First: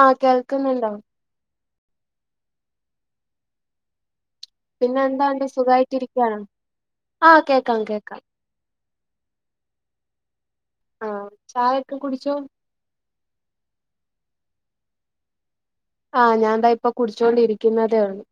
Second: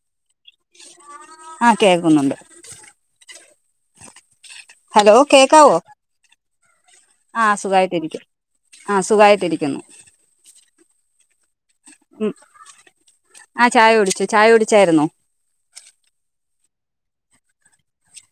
ആഹ് കേൾക്കുന്നുണ്ടോ? ആഹ് കേക്കുന്നുണ്ട്. പിന്നെ ഹലോ എന്താ ആൻ്റി കേക്കാവോ സുഖായിട്ട് ഇരിക്കാണോ? ആഹ് കേക്കാം കേക്കാം. ആഹ് സുഖായിട്ടിരിക്കുന്നു. ആഹ് ചായ ഒക്കെ കുടിച്ചോ? ആഹ് ചായ കുടിച്ചു, ചായ കുടിച്ചായിരുന്നൊ? ആഹ് ഞാൻ ദാ ഇപ്പൊ കുടിച്ചോണ്ടിരിക്കുന്നതേ ഉള്ളൂ.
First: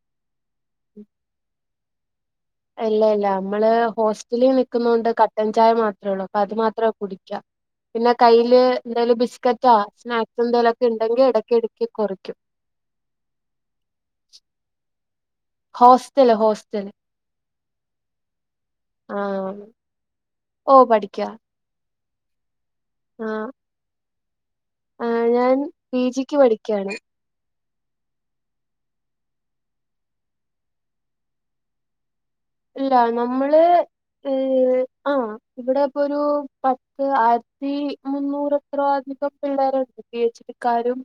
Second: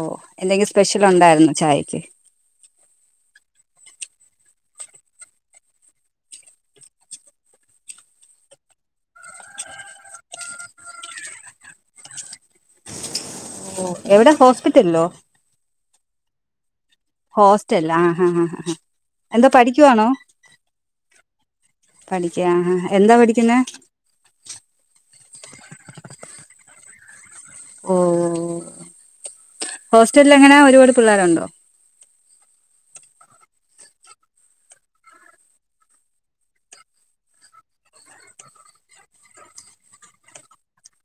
ഓഹ് എന്തെങ്കി സ്പെഷ്യൽ ഉണ്ടായിരുന്നൊ ചായക്ക്? ഇല്ല ഇല്ല. നമ്മള് ഹോസ്റ്റലി നിക്കുന്നൊണ്ട് കട്ടൻ ചായ മാത്രേ ഉള്ളൂ അപ്പൊ അത് മാത്രാ കുടിക്കാ. പിന്നെ കയ്യില് എന്തെലും ബിസ്ക്കറ്റാ സ്നാക്സ് എന്തെലൊക്കെ ഇണ്ടെങ്കി എടക്കെടക്ക് കൊറിക്കും. ഓഹ്. എവിടെ ഹോസ്പിറ്റൽല്ലോ? Hostel hostel. ഹോസ്റ്റൽ. ആഹാ ഹാ ഹാ ഹ. എന്താ ആഹ് പഠിക്കുവാണോ? ഓ പഠിക്കാ പഠിക്ക്യാ ആഹാഹ എന്താ പഠിക്ക്യുന്നെ? ആഹ് ഞാൻ പി ജിക്ക് പഠിക്ക്യാണ്. ഓഹ് ഹോസ്റ്റൽല് എങ്ങനാ ഒരുപാട് പിള്ളേരുണ്ടോ? ഇല്ല നമ്മള്, ഏഹ് ആഹ് ഇവിടെ ഇപ്പൊ ഒരു പത്ത് ആയിരത്തി മുന്നൂറ് എത്രോ അധികം. പിള്ളേരുണ്ട് പി എച്ച് ഡി ക്കാരും.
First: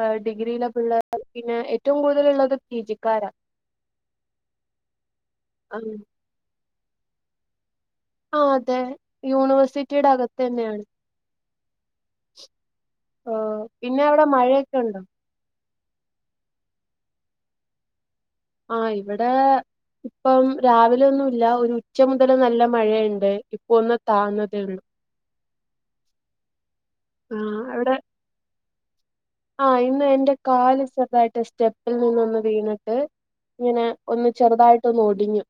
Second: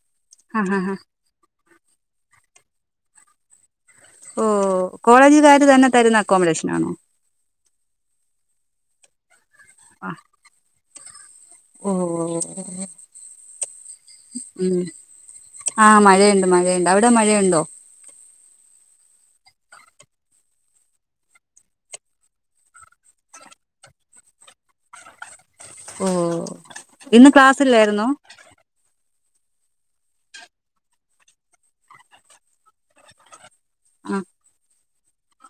ഏഹ് ആ ഡിഗ്രിയിലെ ആ ആ പിള്ളേർ പിന്നെ ഏറ്റവും കൂടുതലുള്ളത് പീ ജി ക്കാരാ. ഓഹ് കോളേജുകാര് തന്നെ ആഹ് തരുന്ന അക്കോമഡേഷൻ ആണോ? ആഹ് അതെ യൂണിവേഴ്സിറ്റിയുടെ ആ അകത്തന്നെയാണ്. ഓ ഓഹ്. പിന്നവടെ മഴയൊക്കെ ഉണ്ടോ? ആഹ് മഴയുണ്ട് മഴയുണ്ട്. അവിടെ മഴയുണ്ടോ? ആഹ് ഇവടെ. ഇപ്പം രാവിലെ ഒന്നുല്ല ഒരു ഉച്ച മുതൽ നല്ല മഴയ്ണ്ട് ഇപ്പ ഒന്ന് താന്നതേ ഉള്ളൂ. ഓഹ്. ഇന്ന് ആഹ് അവിടെ ക്ലാസ്സില്ലായിരുന്നോ? ആഹ് ഇന്ന് എന്റെ കാല് ചെറ്തായിട്ട് സ്റ്റെപ്പിൽ നിന്നൊന്ന് വീണിട്ട്. ഇങ്ങനെ ആ ഒന്ന് ചെറുതായി ട്ടൊന്ന് ഒടിഞ്ഞു.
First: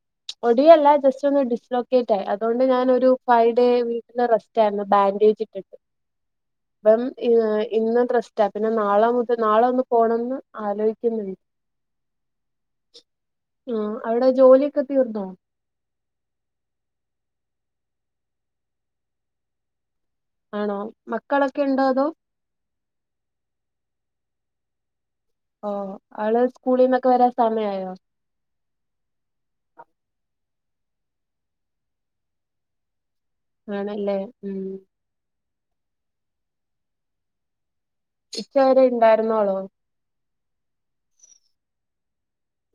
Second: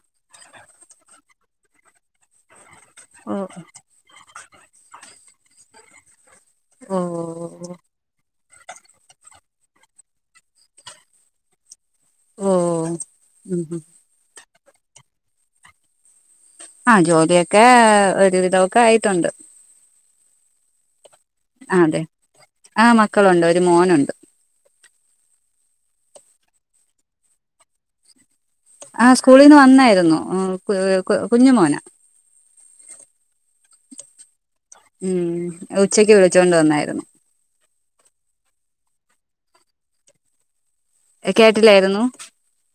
ഒടിയല്ല ജസ്റ്റ് ഒന്ന് ഡിസ് ലൊക്കേറ്റ് ആയി. അതോണ്ട് ഞാനൊരു ഓ ഫൈവ് ഡേ വീ ല് റസ്റ്റായിരുന്നു ബാൻഡേജ് ഇട്ടിട്ട്. ഓ അപ്പം ഏഹ് ഇന്ന് റസ് സ്റ്റാ. പിന്നെ നാളെ മുതൽ നാളെ ഒന്ന് പോണംന്ന് ആലോയിക്കുന്നുണ്ട്. ഓ ഉം ഉം ആഹ് അവിടെ ജോലിയൊക്കെ തീർന്നോ? ആഹ് ജോലിയൊക്കെ ഒരുവിധമൊക്കെ ആയിട്ടുണ്ട്. ആണോ മക്കളൊക്കെ ഇണ്ടോ അതോ ആഹ്‌ മക്കളുണ്ട് ഒരു മോനുണ്ട്. ഓഹ് ആള് സ്കൂളീന്നൊക്കെ വരാൻ സമയായോ? ആഹ് സ്കൂളീന്ന് വന്നായിരുന്നു. ഏഹ് ക് കു കു കുഞ്ഞു മോനാ. ആണല്ലേ ഉംഹ്. ഉംഹ്. ഉച്ചക്ക് വിളിച്ചോണ്ട് വന്നായിരുന്നു. ഉച്ചവരെ ഉണ്ടായിരുന്നോളോ കേട്ടില്ലായിരുന്നു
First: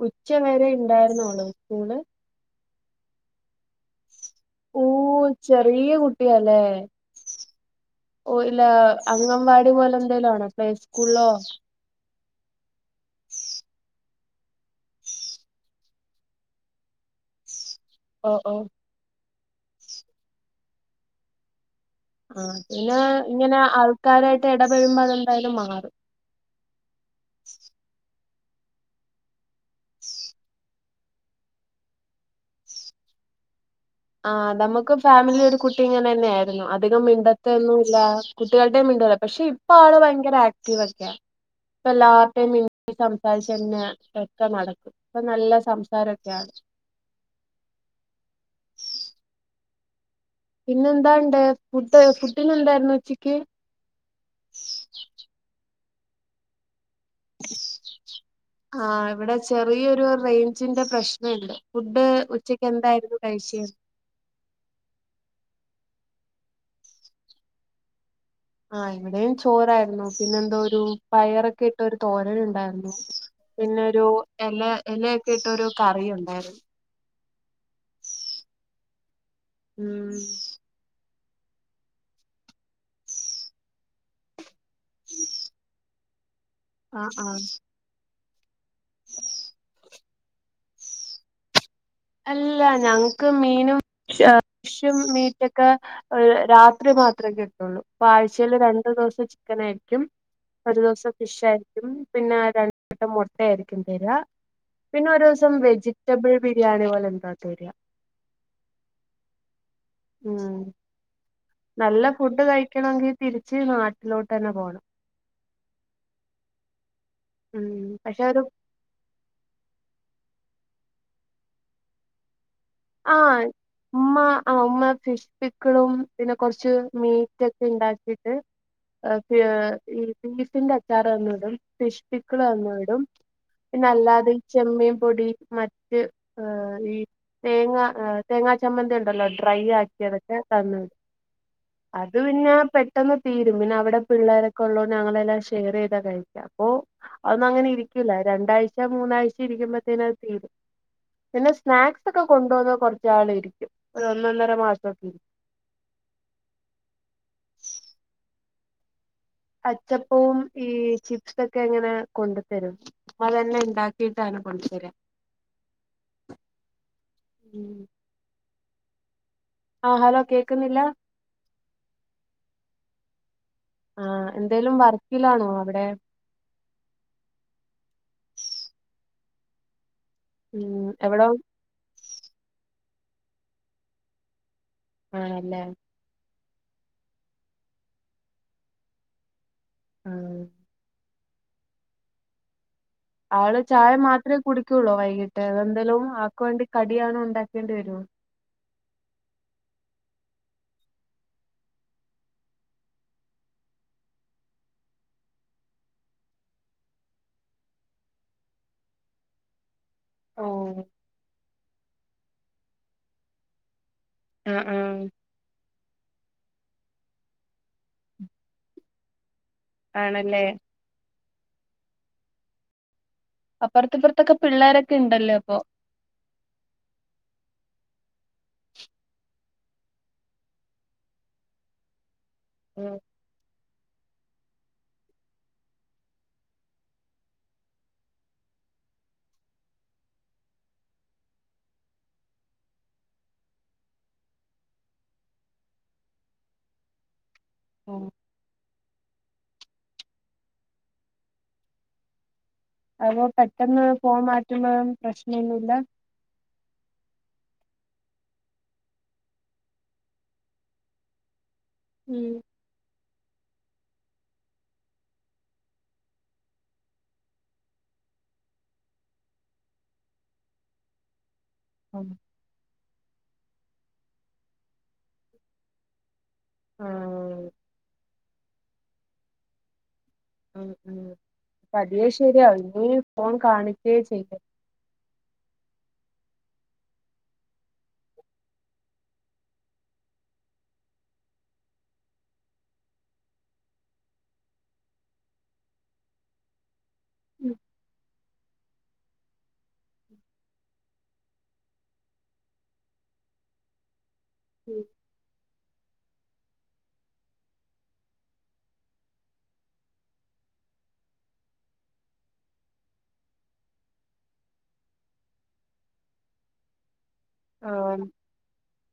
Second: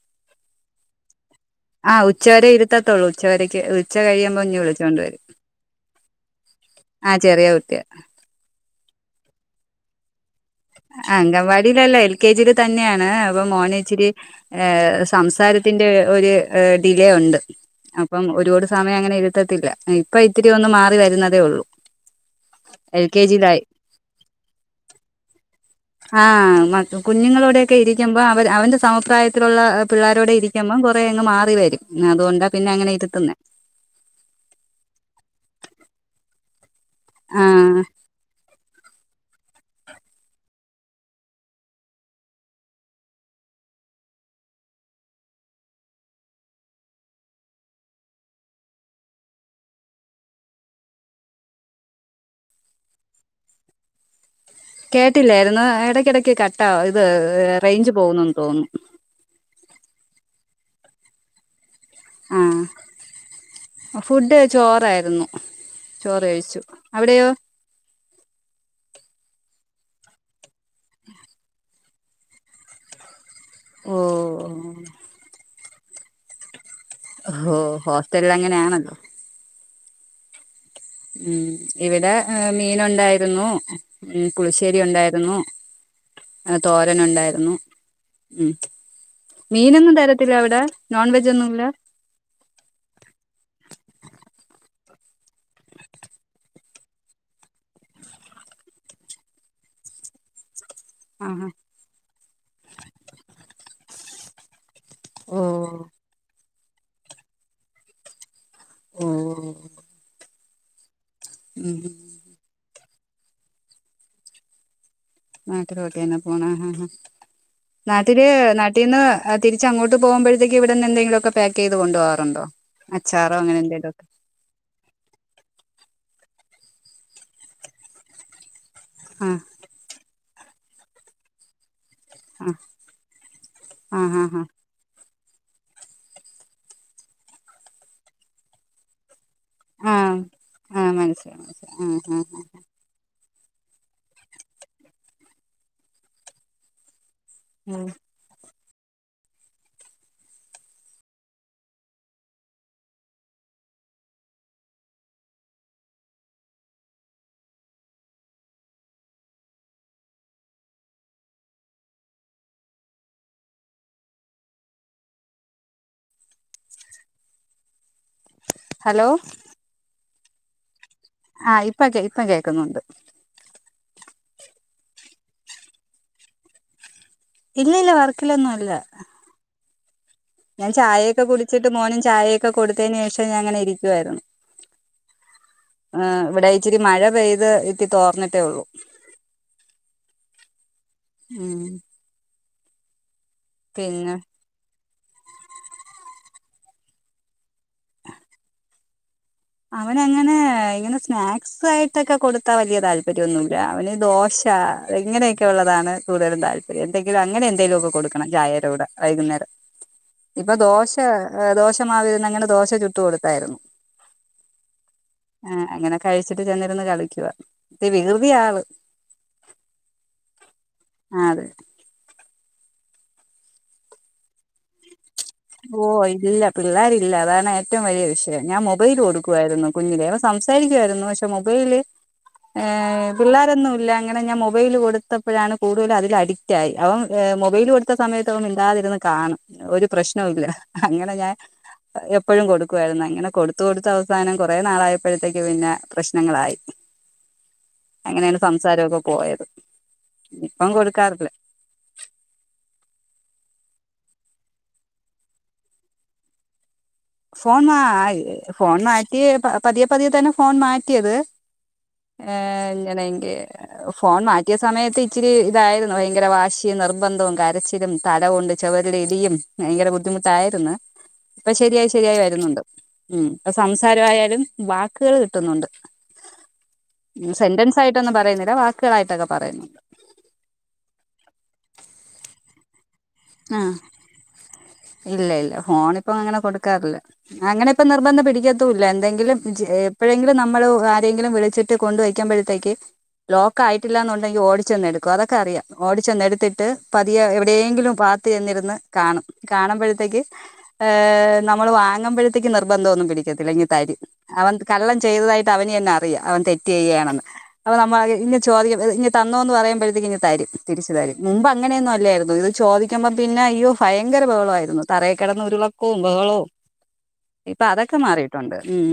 ഉച്ചവരെ ഉണ്ടായിരുന്നോള്ളു ആ സ്കൂള് ഉച്ചവരെ ഇരുത്തത്തുള്ളൂ ഉച്ചവരെക്ക് ഉച്ച കഴിയുമ്പോ ഓ വിളിച്ചൊണ്ടരും ചെറിയ കുട്ടിയാല്ലേ ആ ചെറിയ കുട്ടിയ ഓ ഇല്ല അംഗൻവാടി പോലെ എന്തേലും ആണോ പ്ലേ സ്കൂളിലോ അങ്കൻവാടിയിലല്ലഎൽ കെ ജിൽ തന്നെയാണ് അപ്പൊ മോനേച്ചിരി ഏഹ്‌ സംസാരത്തിന്റെ ഒരു ഡിലെയുണ്ട് അപ്പം ഓ ഓ ഒരുപാട് സമയം അങ്ങനെ ഇരുത്തത്തില്ല ഇപ്പ ഇത്തിരി ഒന്ന് മാറി വരുന്നതേ ഉള്ളൂ ആഹ് പിന്നെ എൽ കെ ജിയിലായി ഇങ്ങനെ ആൾക്കാരായിട്ട് ഇടപെഴമ്പോ അതെന്തായാലും മാറും ആഹ് മ കുഞ്ഞുങ്ങളോടെയൊക്കെ ഇരിക്കും അപ്പൊ അവ അവന്റെ സമപ്രായത്തിലുള്ള പിള്ളോരോടെ ഇരിക്കുമ്മം കൊറേ അങ്ങ് മാറി വരും അതുകൊണ്ടാ പിന്നെ അങ്ങനെ ഇരുത്തുന്നെ ആഹ് നമ്മക്കും ഫാമിലിലൊ ഒരു കുട്ടി ഇങ്ങനെന്നെ ആയിരുന്നു അധികം ആഹ് മിണ്ടത്തൊന്നുല്ല കുട്ട്യാൾടെയും മിണ്ടൂല പക്ഷെ ഇപ്പാള് ഭയങ്കര ആക്ടീവ് ഒക്കെയ ഇപ്പല്ലാര്ടെയും മിണ്ടിസംസാരിച്ചന്നെ ഒക്കെ നടക്കും ഇപ്പൊ നല്ല സംസാരൊക്കെയാണ് പിന്നെന്താണ്ട് ഫുഡ് ഫുഡിന ന്തായിരുന്നു ഉച്ചക്ക് കേട്ടില്ലായിരുന്നു ഇടക്കിടയ്ക്ക് കട്ടാ ഇത് റേഞ്ച് പോകുന്നുന്ന് തോന്നുന്നു ആഹ് ഇവിടെ ചെറിയൊരു റേഞ്ചിന്റെ പ്രശ്നമുണ്ട് ഫുഡ് ഉച്ചക്ക് ആഹ് എന്തായിരുന്നു കഴിച്ചെ ഫുഡ് ചോറായിരുന്നു ചോറ് കഴിച്ചു അവിടെയോ ആഹ് ഇവിടെയും ചോറാ യിരുന്നു പിന്നെന്തോരു പയറൊക്കെ ഇട്ടൊരു തോരൻ ഉണ്ടായിരുന്നു പിന്നെരു എല ഓഹ് എലയൊക്കെ ഇട്ടൊരു കറിയുണ്ടായിരുന്നു ഓഹൊ ഹോസ്റ്റലിൽ അങ്ങനെയാണല്ലോ ഉംഹ് ഉംഹ് ഇവിടെ മീനുണ്ടായിരുന്നു ഉംഹ് പുളിശ്ശേരി ഉണ്ടായിരുന്നു തോരൻ ആഹ് ആഹ് ഉണ്ടായിരുന്നു മീനൊന്നും തരത്തില്ല അവിടെ നോൺ വെജൊന്നുല്ല അല്ല ഞങ്ങക്ക് മീനും ഷ് ഷും മീറ്റൊക്കെ രാത്രി മാത്രെ കിട്ടുള്ളു ഇപ്പാഴ്ചയില് രണ്ടു ദിവസം ചിക്കനായിരിക്കും ഒരു ദിവസം ആഹ് ഫിഷ് ആയിരിക്കും പിന്നെ രണ്ട് വട്ടം മുട്ട ആയിരിക്കും തെര പിന്നെ ഒരു ഓ ദിവസം വെജിറ്റബിൾ ബിരിയാണി പോലെ എന്താ തെര [unintelligible] ഉംഹ് ഉം നല്ല ഫുഡ് കഴിക്കണങ്കിൽ തിരിച്ച് നാട്ടിലോട്ട് തന്നെ പോണം നാട്ടിലോട്ടെന്നെ പോണം ഹ് ഹ്‌ ഉം പക്ഷെ നാട്ടില് ഒരു ന ട്ടീന്ന് തിരിച്ചങ്ങോട്ട് പോകുമ്പഴത്തേക്ക് ഇവിടുന്ന് എന്തെങ്കിലൊക്കെ പേക്കേയ്ത് കൊണ്ട് പോകാറുണ്ടോ അച്ചാറോ ആഹ്‌ അങ്ങനെ എന്തേലുമൊക്കെ ഉമ്മ ആഹ്‌ ഉമ്മ ഫിഷ്പിക്ക്‌ളും പിന്നെ കൊറച്ച് മീറ്റൊക്കെ ഇണ്ടാക്കിട്ട് ആ എഹ് ഈ ബീഫിന്റെ അച്ചാറ്തന്നു വിടും ഫിഷ് - പിക്കിള് ആ തന്നു വിടും ആ ആ പിന്നെല്ലാതെ ഈ ചെമ്മീൻ പൊടി മ റ്റ് ആഹ് ഈ തേങ്ങ തേങ്ങാ ചമ്മന്തിണ്ടല്ലോ ഫ്രൈയി ആ ആ ആക്കിയതൊക്കെ തന്ന്‌ ആ വിടും മനസ്സിലായി മനസ്സിലായി ആ അത് ആ പിന്നെ പെ ട്ടെന്ന് തീരും പിന്നെ അവിടെ പിള്ളേരൊക്കെ ഉള്ളൊണ്ട് ഞങ്ങളെല്ലാം ഷെയർ ചെയ്താ കഴിയ്ക്ക അപ്പൊ അതൊന്നും അങ്ങനെ ഉം ഇരിക്കൂല രണ്ടാഴ്ച മൂന്നാഴ്ച ഇരിക്കുമ്പത്തേന അത് തീരും പിന്നെ സ്നാക്സ് അതൊക്കെ കൊണ്ട് പോന്ന കൊറച്ച്നാൾ ഇരിക്കും ഒരു ഒന്നൊന്നര മാസൊക്കെ ഇരിക്കും അച്ചപ്പവും ഈ ചിപ്സൊക്കെ ഇങ്ങനെ കൊണ്ടു തരും മ്മതന്നെ ഇണ്ടാക്കിട്ടാണ് കൊണ്ട്തര ഹലോ ആഹ് ഹലോ കേക്കുന്നില്ല ആഹ് ഇപ്പ ഇപ്പ കേൾക്കുന്നുണ്ട് ആഹ് എന്തേലും വർക്കിലാണോ അവിടെ ഇല്ല ഇല്ല വർക്കിലൊന്നുംല്ല ഞാൻ ഉം ചായയൊക്കെ എവിടോ കുടിച്ചിട്ട്, മോനും ചായയൊക്കെ കൊടുത്തതിന് ശേഷം ഞാങ്ങനെ ഇരിക്കുവായിരുന്നു ആണല്ലേ ഇവിടെ ഇച്ചിരി മഴ പെയ്ത് ഇത്തി തോർന്നിട്ടേ ഉള്ളു ആണോ ഉം ആള് ചായ പിന്നെ മാത്രെ കുടിക്കോള്ളോ വൈകിട്ട് അത എന്തേലും ആക്ക് വേണ്ടി കടിയാണ് ഉണ്ടാക്കേണ്ടി വരുവോ അവനങ്ങനെ ഇങ്ങനെ സ്നാക്സ് ആയിട്ടൊക്കെ കൊടുത്താ വലിയ താല്പര്യോന്നുല്ല അവന് ദോശ ഇങ്ങനെയൊക്കെള്ളതാണ് കൂടുതലും താല്പര്യം എന്തെങ്കിലും അങ്ങനെ എന്തേലുവൊക്കെ കൊടുക്കണം ചായേര കൂട വൈകുന്നേരം ഓ ഇപ്പ ദോശ ദോശമാവിരുന്നങ്ങനെ ദോശ ചുട്ടു കൊടുത്തായിരുന്നു മം മം ആഹ് അങ്ങനെ കഴിച്ചിട്ട് ചെന്നിര്ന്ന് കളിക്കുക. ഇത്തി വികൃതിയാ ആള് ആണല്ലേ ആഹ് അതെ അപ്പറത്തുപ്പറത്തൊക്കെ പിള്ളോരൊക്കെ ഇണ്ടല്ലേ അപ്പൊ ഓ ഇല്ല പിള്ളേരില്ല അതാണ് ഏറ്റവും വലിയ വിഷയം. ഞാൻ മൊബൈൽ കൊടുക്കുവായിരുന്നു കുഞ്ഞിലേ ഇവൻ സംസാരിക്കുമായിരുന്നു പക്ഷെ മൊബൈല് ഏഹ് പിള്ളോരൊന്നും ഇല്ല അങ്ങനെ ഞാൻ മൊബൈൽ കൊടുത്തപ്പഴാണ് കൂടുതലും അതിൽ അഡിക്റ്റായി അവൻ മൊബൈൽ കൊടു കൊടുത്ത സമയത്തവൻ മിണ്ടാതെ ഇരുന്ന് കാണും ഒരു പ്രശ്നവും ഇല്ല അങ്ങനെ ഞാൻ എപ്പോഴും കൊടുക്കുവായിരുന്നു. അങ്ങനെ കൊടുത്ത് കൊടുത്ത് അവസാനം കുറെ നാളായപ്പഴത്തേക്ക് പിന്നെ പ്രശ്നങ്ങളായി ഓഹ് അങ്ങനെയാണ് സംസാരം ഒക്കെ പോയത് ഇപ്പം കൊടുക്കാറില്ല അപ്പൊ പെട്ടെന്ന് ഫോൺ മാറ്റുമ്പം പ്രശ്നൊന്നുല്ല ഫോൺ മാ ഫോൺ മാറ്റി പതിയെ പതിയെ തന്നെ ഫോൺ മാറ്റിയത് ഏഹ് ങ്ങനെ ഫോൺ മാറ്റിയ സമയത്ത് ഇച്ചിരി ഇതായിരുന്നു. ഭയങ്കര വാശിയും നിർബന്ധവും കരച്ചിലും തല കൊണ്ട് ചോവരിലിടിയും ഭയങ്കര ബുദ്ധിമുട്ടായിരുന്ന് ഇപ്പ ശരിയായി ഉം ശരിയായി വരുന്നുണ്ട്. ഉം പ്പ സംസാരമായാലും വാക്കുകൾ കിട്ടുന്നുണ്ട് ആഹ് സെന്റൻസ് ആയിട്ടൊന്നും പറയുന്നില്ല വാക്കുകളായിട്ടൊക്കെ പറയും ഉം ഉം പതിയേ ശരിയാവും ഇനി ഫോൺ ആഹ് കാണിക്കേ ചെയ്യരുത് ഇല്ല ഇല്ല ഫോണിപ്പം അങ്ങനെ കൊടുക്കാറില്ല അങ്ങനെ ഇപ്പ നിർബന്ധം പിടിക്കത്തൂല്ല എന്തെങ്കിലും എപ്പഴങ്കിലും നമ്മള് ആരെങ്കിലും വിളിച്ചിട്ട് വിളിച്ചിട്ട് കൊണ്ടുവയ്ക്കുമ്പഴത്തക് ലോക്കായിട്ടില്ലാന്നുണ്ടെങ്കി ഓടിച്ചെന്ന്ടുക്കും. അതക്ക അറിയാം ഓടി ചെന്നെടുത്തിട്ട് പതിയെ ഉം എവിടെയെങ്കിലും പാ പാത്ത് ചെന്നിരുന്ന് കാണും കാണുമ്പഴ്ത്തക്ക് ഏഹ് നമ്മൾ വാങ്ങുമ്പഴത്തേക്ക് നിർബന്ധം ഒന്നും പിടിക്കത്തില്ല ഇങ്ങ് തരും അവൻ ഉം കള്ളം ചെയ്തതായിട്ട് അവന് തന്ന അറിയാം അവൻ തെറ്റ് ചെയ്യേണെന്ന് അപ്പൊ നമ്മ ഇ ചോദിക്ക ഇങ് തന്നോ എന്ന് പറയുമ്പഴത്തക്ക് ഇങ് തരും. തിരിച്ചു തരും. മുമ്പ് അങ്ങനേന്നും അല്ലായിരുന്നു ഇത് ചോദി ചോദിക്കുമ്പ പിന്നെ അയ്യോ ഭയങ്കര ബഹളയിരുന്നു തറയി കിടന്ന് ഉരുളക്കവും ബഹളവും ഇപ്പ അതക്കെ ആഹ് മാറീട്ടൊണ്ട് ഉം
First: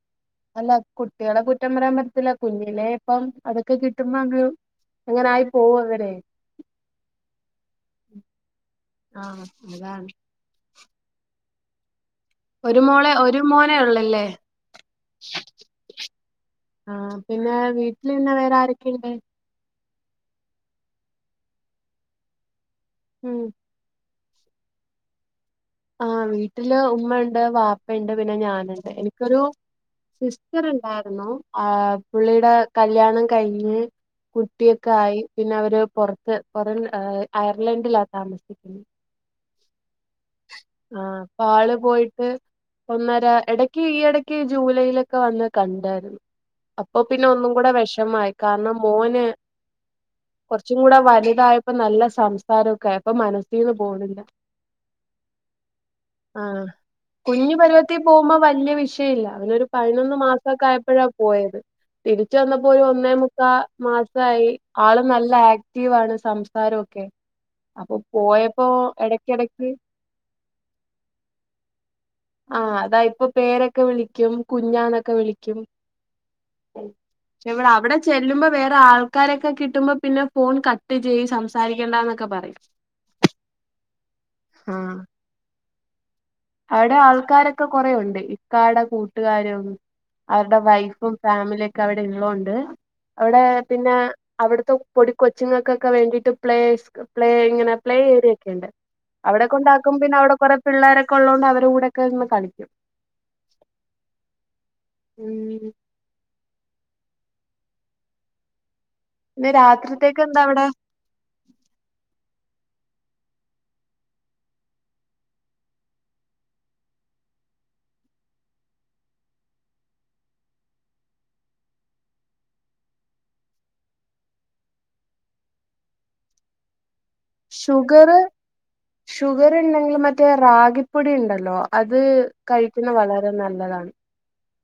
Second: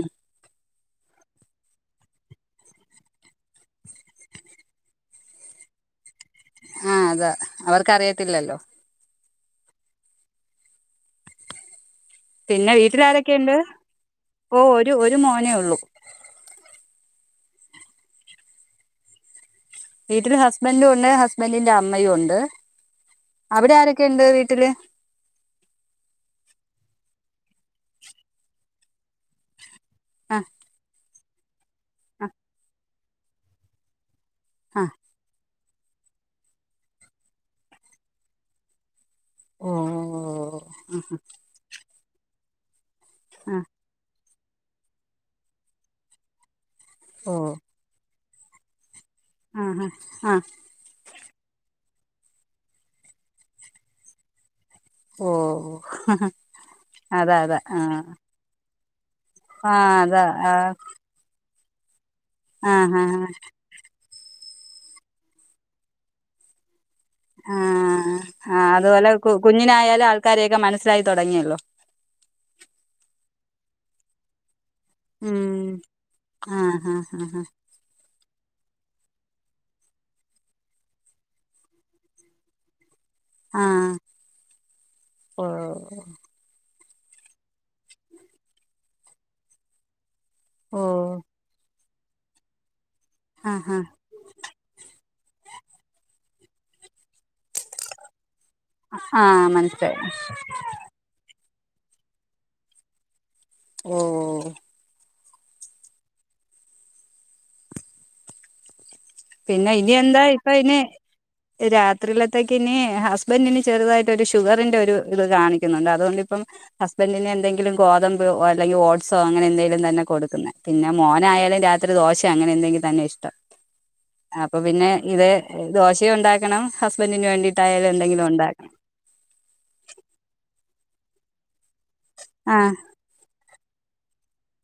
അല്ല കുട്ടികളെ കുറ്റം പറയാൻ പറ്റത്തില്ല കുഞ്ഞിലേ ഇപ്പം അതൊക്കെ കിട്ടുമ്പ അങ്ങ് അങ്ങനായി പോവും അവരെ ആഹ് അതാ അവർക്കറിയത്തില്ലല്ലോ ആഹ് അതാണ് പിന്നെ ഒരു മോളെ ഒരു വീട്ടിലാരൊക്കെയുണ്ട് മോനേ ഉള്ളല്ലേ ഓ ഒരു ഒരു മോനേ ഉള്ളൂ ആഹ് പിന്നെ വീട്ടില് പിന്നെ വേറാരൊക്കെയ്ണ്ട് വീട്ടില് ഹസ്ബന്റും ഒണ്ട് ഹസ്ബന്റിന്റെ അമ്മയും ഒണ്ട് ഉം അവിടെ ആരൊക്കെയ്ണ്ട് വീട്ടില് ആഹ് വീട്ടില് ഉമ്മയ്ണ്ട് വാപ്പയ്ണ്ട് പിന്നെ ഞാന്ണ്ട് എനി ക്കൊരു ആ സിസ്റ്റർണ്ടാരുന്നു ആഹ് ആ പുള്ളീടെ കല്യാണം കഴിഞ്ഞ് ആ കുട്ടിയൊക്കെ ആയി പിന്നവര് പൊറത്ത് പൊറം അയർലൻഡിലാ താമസിക്കുന്നത് ഓ ആഹ് ഇപ്പൊ ആള് പോയിട്ട് ഒന്നര ആ എടക്ക് ഈയെടക്ക് ജൂലൈയിലൊക്കെ വന്ന് കണ്ടാരുന്നു അപ്പൊ പിന്നെ ഓ ഒന്നും കൂടെ വെഷമായി കാരണം മോന് ആഹ് ആഹ് ആഹ് കൊർച്ചും കൂടെ വലുതായപ്പോ നല്ല സംസാരൊക്കായ് ഇപ്പം മനസ്സീന്ന് പോണില്ല ഓഹ് ആഹ് കുഞ്ഞു പരിവത്തി പോകുമ്പോ വല്യ വിഷയ ട്ടീല്ല അവനൊരു ആ പതിനൊന്ന് അതാ ആ മാസക്കെ ആയപ്പഴാ പോയത് തിരിച്ച് ആ വന്നപ്പൊരു ആ ഒന്നേ ആ മുക്കാ മാസായി ആള് നല്ല ആക്റ്റീവാണ് സംസാരൊക്കെ അപ്പൊ പോയപ്പോ എടക്കെടക്ക് ഇങ്ങനായാലും ആൾക്കാരെയെക്കെ മനസ്സിലായി തൊടങ്ങിയല്ലോ ആഹ് അതാ ഇപ്പൊ പേരൊക്കെ വിളിക്കും കുഞ്ഞാന്ന് ക്കെ വിളിക്കും ഉം ആഹ് ആഹ് ആഹ് എവിടാ അവിടെ ചെല്ലുമ്പോ വേറെ ആൾക്കാരെക്കെ കിട്ടുമ്പോ പിന്നെ ഫോൺ കട്ട് ചെയ്യും സംസാരിക്കണ്ടാന്നൊക്കെ പറയും ആഹ് ആ ഓഹ് അവിടെ ആൾക്കാരൊക്കെ കൊറേയൊണ്ട് ഇക്കാടെ കൂട്ടുകാരും അവര്ടെ വൈഫും ഓഹ് ഫാമിലിയക്കെ അവിടെ ഇള്ളകൊണ്ട് അവിടേ ആഹ് പിന്നെ അവിടത്തെ പൊടി കൊച്ച്ങ്ങക്കക്കെ വേണ്ടിട്ട് പ്ലേസ് പ്ലേ ഇങ്ങനെ പ്ലേ ഏരിയക്കെണ്ട് ആഹ് ആഹ് അവിടെകൊണ്ടാക്കും മനസ്സിലായി പിന്നെ അവിടെ കൊറെ പിള്ളേരക്കെ ഒള്ളകൊണ്ട് അവരെ കൂടെയൊക്കെ ഇര്ന്ന് കളിക്കും ഓഹ് ഉം പിന്നെ ഇനി എന്താ ഇപ്പ ഇനി രാത്രിലത്തേക്ക് ഇനി ഹസ്ബന്റിന് ചെറുതായിട്ടൊരു ഷുഗറിന്റെ ഒരു ഇത് കാണിക്കുന്നുണ്ട് അതുകൊണ്ട് ഇപ്പം ഹസ്ബന്റിന് എന്തെങ്കിലും ഗോതമ്പോ അല്ലെങ്കി ഓട്സോ അങ്ങനെ എന്തേലും തന്നെ കൊടുക്കുന്നെ പിന്നെ മോനായാലും രാത്രി ദോശ അങ്ങനെന്തെങ്കിലും തന്നെ ഇഷ്ടം ആഹ് അപ്പൊ പിന്നെ ഇത് ദോശയും ഉണ്ടാക്കണം ഹസ്ബന്റിന് വേണ്ടിയിട്ടായാലും എന്തെങ്കിലും ഒണ്ടാക്കണം ഷുഗർണ്ടെങ്കില് മറ്റേ റാഗിപ്പൊടി ഇണ്ടല്ലോ അത് ആഹ് കഴിക്കുന്നെ വളരെ അത് നല്ലതാണ്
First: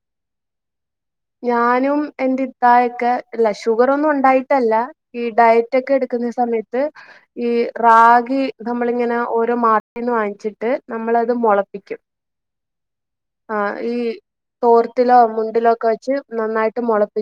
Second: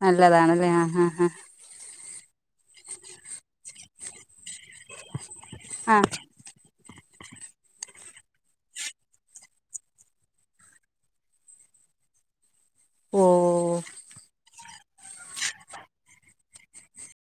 നല്ലതാണല്ലേ ആഹ് ആഹ് ആഹ് ഞാനും എന്റിത്തായക്കെ ഇല്ല ഷുഗറൊന്നും ഉണ്ടായിട്ടല്ല ഇഷ്ടല്ല ഈ ഡയറ്റക്കെ ആഹ് ആഹ് എട്ക്ക്ന്ന സമയത്ത് ഈ റാഗി ന്നമ്മളിങ്ങനെ ഓരോ മാർട്ടന്ന് വാങ്ങിച്ചിട്ട് നമ്മളത് മൊളപ്പിക്കും. ആഹ് ഓ ഈ തോർത്തിലോ മുണ്ടിലോക്കെ വേ ച്ച് ന്നന്നായിട്ട് മൊളപ്പി